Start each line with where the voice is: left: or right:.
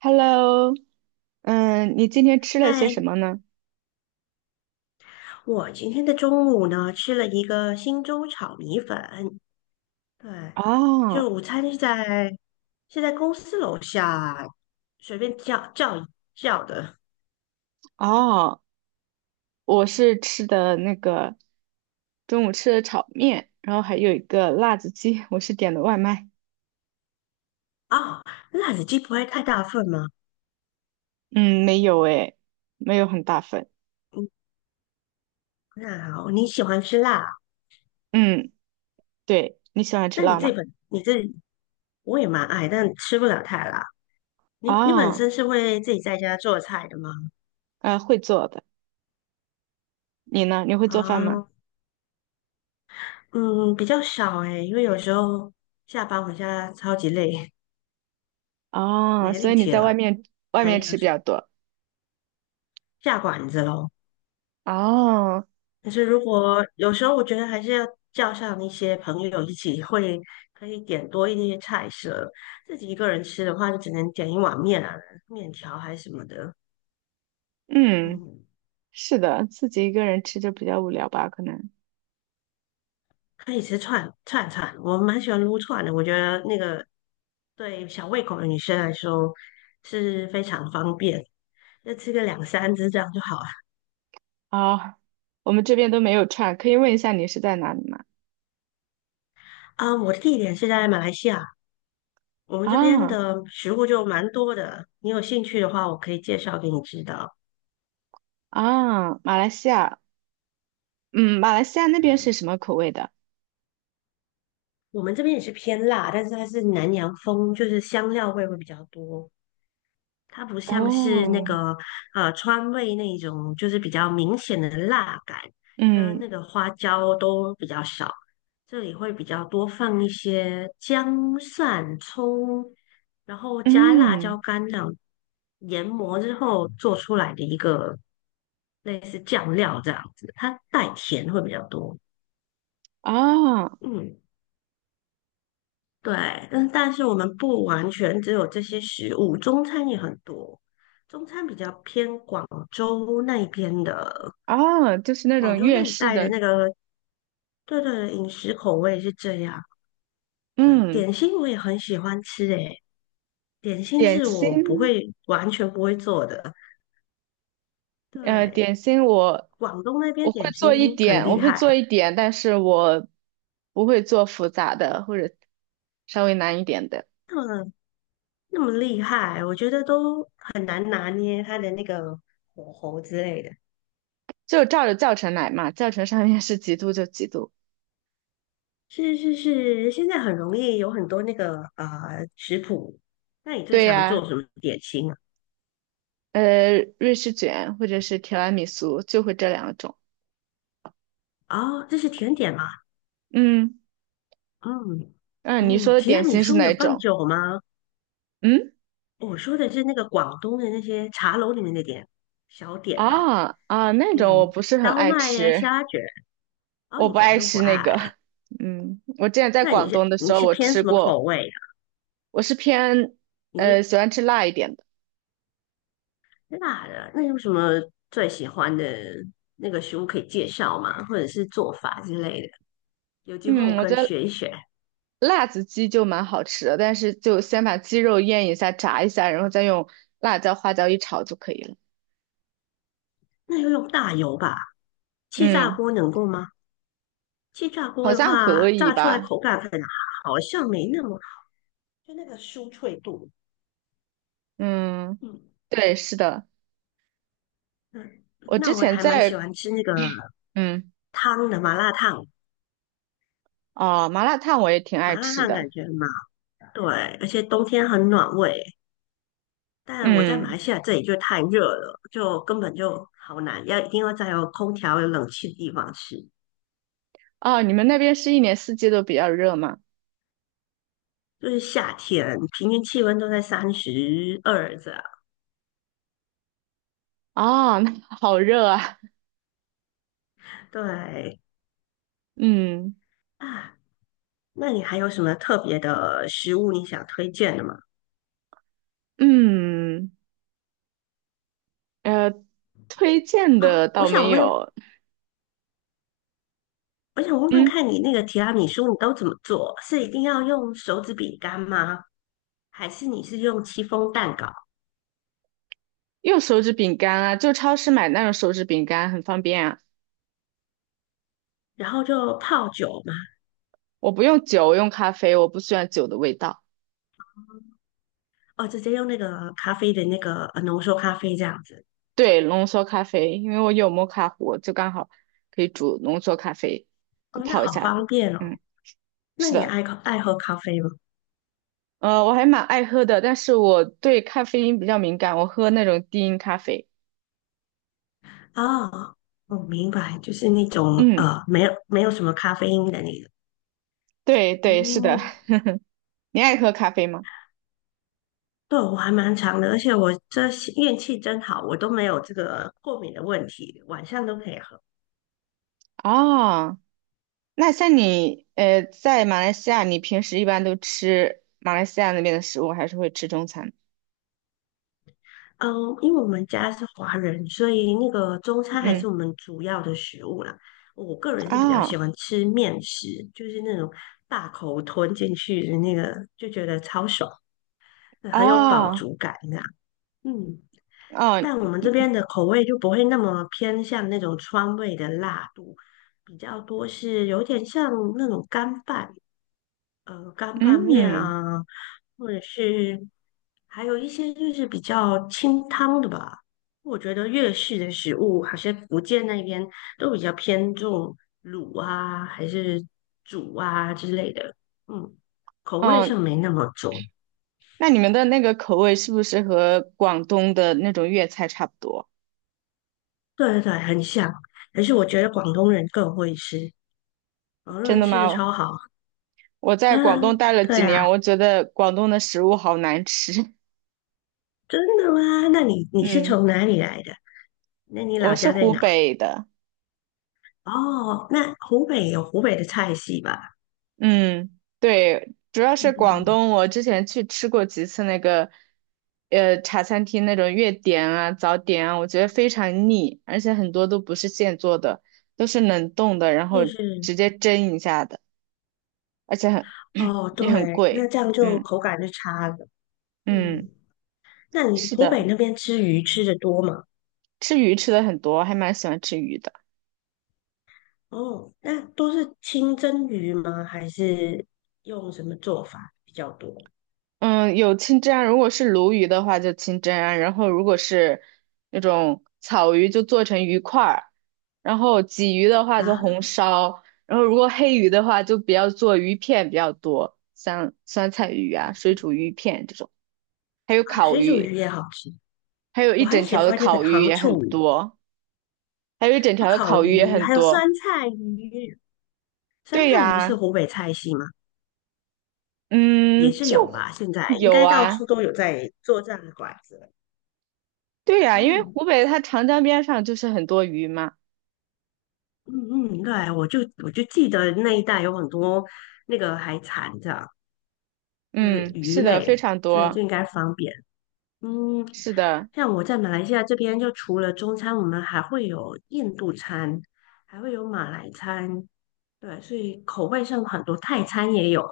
right: Hello。你今天吃了些
left: 嗨，
right: 什么呢？
left: 我今天的中午呢吃了一个新州炒米粉，对，
right: 哦
left: 就午餐是在公司楼下随便叫的
right: 哦，我是吃的那个中午吃的炒面，然后还有一个辣子鸡，我是点的外卖。
left: 哦，辣子鸡不会太大份吗？
right: 嗯，没有诶，没有很大份。
left: 那好，你喜欢吃辣，
right: 嗯，对，你喜欢吃
left: 那你
right: 辣
left: 这
right: 吗？
left: 本你这我也蛮爱，但吃不了太辣。你本
right: 啊，
left: 身是会自己在家做菜的吗？
right: 会做的。你呢？你会做饭吗？
left: 啊，嗯，比较少诶，因为有时候下班回家超级累，
right: 哦，
left: 没
right: 所以
left: 力
right: 你
left: 气
right: 在外
left: 了。
right: 面
left: 对。
right: 吃比较多。
left: 下馆子喽，
right: 哦，
left: 可是如果有时候我觉得还是要叫上一些朋友一起会，可以点多一些菜色。自己一个人吃的话，就只能点一碗面啊，面条还是什么的。
right: 嗯，
left: 嗯，
right: 是的，自己一个人吃就比较无聊吧，可能。
left: 可以吃串串，我蛮喜欢撸串的，我觉得那个对小胃口的女生来说是非常方便，就吃个两三只这样就好了。
right: 啊，我们这边都没有串，可以问一下你是在哪里吗？
left: 啊、我的地点是在马来西亚。我们这边
right: 啊
left: 的食物就蛮多的，你有兴趣的话，我可以介绍给你知道。
right: 啊，马来西亚，嗯，马来西亚那边是什么口味的？
left: 我们这边也是偏辣，但是它是南洋风，就是香料味会比较多。它不像是那
right: 哦，
left: 个川味那一种，就是比较明显的辣感，跟那
right: 嗯
left: 个花椒都比较少。这里会比较多放一些姜、蒜、葱，然后加辣椒
right: 嗯，
left: 干这样研磨之后做出来的一个类似酱料这样子，它带甜会比较多。
right: 啊
left: 嗯。对，但是我们不完全只有这些食物，中餐也很多。中餐比较偏广州那一边的，
right: 啊，就是那
left: 广
right: 种
left: 州
right: 粤
left: 那一
right: 式
left: 带的
right: 的，
left: 那个，对对，饮食口味是这样。对，
right: 嗯，
left: 点心我也很喜欢吃，诶，点心
right: 点
left: 是我不
right: 心，
left: 会完全不会做的。
right: 点
left: 对，
right: 心我
left: 广东那
right: 我
left: 边
right: 会
left: 点心
right: 做一
left: 很
right: 点，
left: 厉害，
right: 但是我不会做复杂的或者稍微难一点的，
left: 那么那么厉害，我觉得都很难拿捏它的那个火候之类的。
right: 就照着教程来嘛，教程上面是几度就几度。
left: 是是是，现在很容易有很多那个食谱。那你最
right: 对
left: 常
right: 呀，
left: 做什么点心啊？
right: 瑞士卷或者是提拉米苏，就会这两种。
left: 哦，这是甜点吗？
right: 嗯
left: 嗯
right: 嗯，你说
left: 嗯，
right: 的
left: 提拉
right: 点
left: 米
right: 心是
left: 苏
right: 哪
left: 有
right: 一
left: 放
right: 种？
left: 酒吗？
right: 嗯
left: 我说的是那个广东的那些茶楼里面的小点吧，
right: 啊啊，那
left: 那
right: 种我
left: 种
right: 不是很
left: 烧
right: 爱
left: 麦呀、
right: 吃，
left: 虾卷。哦，
right: 我
left: 你
right: 不
left: 本
right: 爱
left: 身不
right: 吃那个。
left: 爱，
right: 嗯，我之前在
left: 那你
right: 广东的时候我
left: 偏
right: 吃
left: 什么口
right: 过，
left: 味啊？
right: 我是偏
left: 你是
right: 喜欢吃辣一点的。
left: 辣的，那有什么最喜欢的那个食物可以介绍吗？或者是做法之类的？有机会我
right: 嗯，我
left: 可
right: 觉
left: 以
right: 得
left: 学一学。
right: 辣子鸡就蛮好吃的，但是就先把鸡肉腌一下、炸一下，然后再用辣椒、花椒一炒就可以了。
left: 那要用大油吧？气炸
right: 嗯，
left: 锅能够吗？气炸锅
right: 好
left: 的
right: 像可
left: 话，
right: 以
left: 炸出来
right: 吧？
left: 口感可能好像没那么，就那个酥脆度。
right: 嗯，
left: 嗯
right: 对，是的。
left: 嗯，
right: 我之
left: 那我
right: 前
left: 还蛮喜
right: 在
left: 欢吃那个
right: 嗯
left: 汤的麻辣烫，
right: 哦麻辣烫我也挺爱
left: 麻辣
right: 吃
left: 烫
right: 的。
left: 感觉嘛，对，而且冬天很暖胃。但我在马
right: 嗯
left: 来西亚这里就太热了，就根本就好难，要一定要在有空调、有冷气的地方吃。
right: 哦你们那边是一年四季都比较热吗？
left: 就是夏天，平均气温都在32这样，
right: 啊、那好热啊，
left: 对。
right: 嗯
left: 啊，那你还有什么特别的食物你想推荐的吗？
right: 嗯呃推荐的
left: 哦，我
right: 倒没
left: 想问，
right: 有。
left: 我想问问
right: 嗯
left: 看你那个提拉米苏你都怎么做？是一定要用手指饼干吗？还是你是用戚风蛋糕，
right: 用手指饼干啊，就超市买那种手指饼干很方便啊。
left: 然后就泡酒吗？
right: 我不用酒，我用咖啡，我不喜欢酒的味道。
left: 哦，直接用那个咖啡的那个浓缩咖啡这样子。
right: 对浓缩咖啡，因为我有摩卡壶，就刚好可以煮浓缩咖啡，就
left: 哦，那
right: 泡一
left: 好
right: 下，
left: 方便哦。
right: 嗯。
left: 那
right: 是
left: 你
right: 的。
left: 爱喝咖啡吗？
right: 呃，我还蛮爱喝的，但是我对咖啡因比较敏感，我喝那种低因咖啡。
left: 哦，我明白，就是那种
right: 嗯，
left: 没有什么咖啡因的那个。
right: 对对，是的。
left: 嗯，
right: 你爱喝咖啡吗？
left: 对，我还蛮长的，而且我这些运气真好，我都没有这个过敏的问题，晚上都可以喝。
right: 啊，那像你在马来西亚，你平时一般都吃马来西亚那边的食物，还是会吃中餐？
left: 嗯，因为我们家是华人，所以那个中餐还是
right: 嗯，
left: 我们主要的食物啦。我个人是比较
right: 啊
left: 喜欢吃面食，就是那种大口吞进去的那个，就觉得超爽，很有饱
right: 啊
left: 足感这样。嗯，
right: 啊，
left: 但我们这边的口味就不会那么偏向那种川味的辣度，比较多是有点像那种干拌。干拌面
right: 嗯
left: 啊，或者是还有一些就是比较清汤的吧。我觉得粤式的食物，好像福建那边都比较偏重卤啊，还是煮啊之类的，嗯，口味
right: 哦。
left: 上没那么重。
right: 那你们的那个口味是不是和广东的那种粤菜差不多？
left: 对对对，很像。可是我觉得广东人更会吃，广东
right: 真
left: 人
right: 的
left: 吃的
right: 吗？
left: 超好。
right: 我 在
left: 啊，
right: 广东待了
left: 对
right: 几
left: 啊，
right: 年，我觉得广东的食物好难吃。
left: 真的吗？那你
right: 嗯，
left: 从哪里来的？那你
right: 我
left: 老
right: 是
left: 家在
right: 湖
left: 哪？
right: 北的。
left: 哦，那湖北有湖北的菜系吧？
right: 嗯，对，主要是广
left: 嗯，
right: 东。我之前去吃过几次那个，呃，茶餐厅那种粤点啊、早点啊，我觉得非常腻，而且很多都不是现做的，都是冷冻的，然后
left: 是是，
right: 直接蒸一下的，而且很
left: 哦，
right: 也很
left: 对，那
right: 贵。
left: 这样就
right: 嗯
left: 口感就差了。
right: 嗯，
left: 嗯，那你
right: 是
left: 湖北
right: 的，
left: 那边吃鱼吃的多吗？
right: 吃鱼吃的很多，还蛮喜欢吃鱼的。
left: 哦，那都是清蒸鱼吗？还是用什么做法比较多？
right: 嗯，有清蒸啊，如果是鲈鱼的话就清蒸啊，然后如果是那种草鱼就做成鱼块儿，然后鲫鱼的话
left: 啊
right: 就红烧，然后如果黑鱼的话就比较做鱼片比较多，像酸菜鱼啊、水煮鱼片这种，还有
left: 啊，
right: 烤
left: 水煮鱼
right: 鱼，
left: 也好吃，
right: 还有
left: 我
right: 一
left: 还
right: 整
left: 喜
right: 条的
left: 欢那个
right: 烤鱼
left: 糖
right: 也很
left: 醋鱼、
right: 多，还有一整条的
left: 烤
right: 烤鱼也
left: 鱼，
right: 很
left: 还有
right: 多。
left: 酸菜鱼。酸
right: 对
left: 菜鱼是
right: 呀，
left: 湖北菜系吗？也
right: 嗯，
left: 是
right: 就
left: 有吧，现在应
right: 有
left: 该到处
right: 啊，
left: 都有在做这样的馆子了
right: 对呀，因为
left: 嗯。
right: 湖北它长江边上就是很多鱼嘛。
left: 嗯嗯，对，我就记得那一带有很多那个海产，这样就是
right: 嗯，
left: 鱼
right: 是的，
left: 类，
right: 非常
left: 所以就
right: 多，
left: 应该方便。嗯，
right: 是的，
left: 像我在马来西亚这边，就除了中餐，我们还会有印度餐，还会有马来餐，对，所以口味上很多，泰餐也有，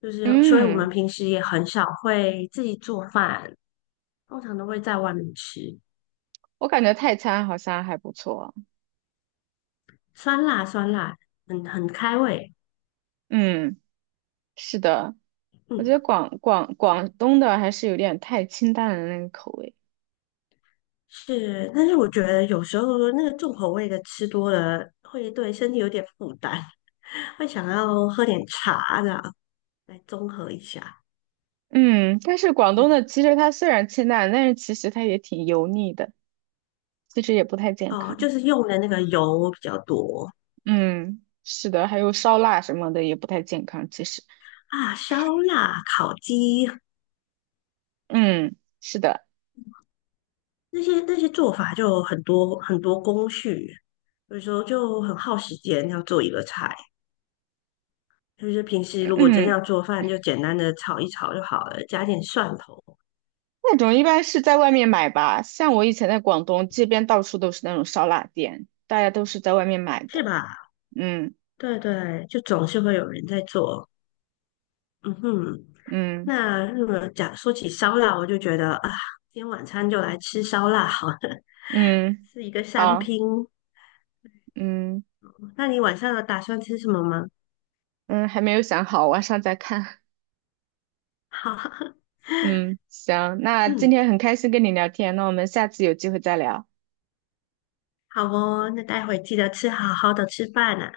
left: 就是所以我们
right: 嗯，
left: 平时也很少会自己做饭，通常都会在外面吃，
right: 我感觉泰餐好像还不错。
left: 酸辣酸辣，很开胃。
right: 嗯，是的，我觉得
left: 嗯。
right: 广东的还是有点太清淡的那个口味。
left: 是，但是我觉得有时候那个重口味的吃多了，会对身体有点负担，会想要喝点茶这样来综合一下。
right: 嗯，但是广东
left: 对，
right: 的其实它虽然清淡，但是其实它也挺油腻的，其实也不太健
left: 哦，
right: 康。
left: 就是用的那个油比较多
right: 嗯，是的，还有烧腊什么的也不太健康，其实，
left: 啊，烧腊、烤鸡
right: 嗯，是的，
left: 那些做法就很多很多工序，有时候就很耗时间要做一个菜。就是平时如果真
right: 嗯。
left: 要做饭，就简单的炒一炒就好了，加点蒜头，
right: 那种一般是在外面买吧，像我以前在广东这边，到处都是那种烧腊店，大家都是在外面买
left: 是
right: 的。
left: 吧？
right: 嗯
left: 对对，就总是会有人在做。嗯哼，
right: 嗯
left: 那日本讲说起烧腊，我就觉得啊，今天晚餐就来吃烧腊好了，
right: 嗯，
left: 是一个三
right: 好，
left: 拼。
right: 嗯
left: 那你晚上有打算吃什么吗？
right: 嗯，还没有想好，晚上再看。
left: 好，
right: 嗯，行，那今
left: 嗯，
right: 天很开心跟你聊天，那我们下次有机会再聊。
left: 好哦，那待会记得吃好好的吃饭啊，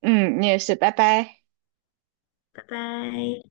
right: 嗯，你也是，拜拜。
left: 拜拜。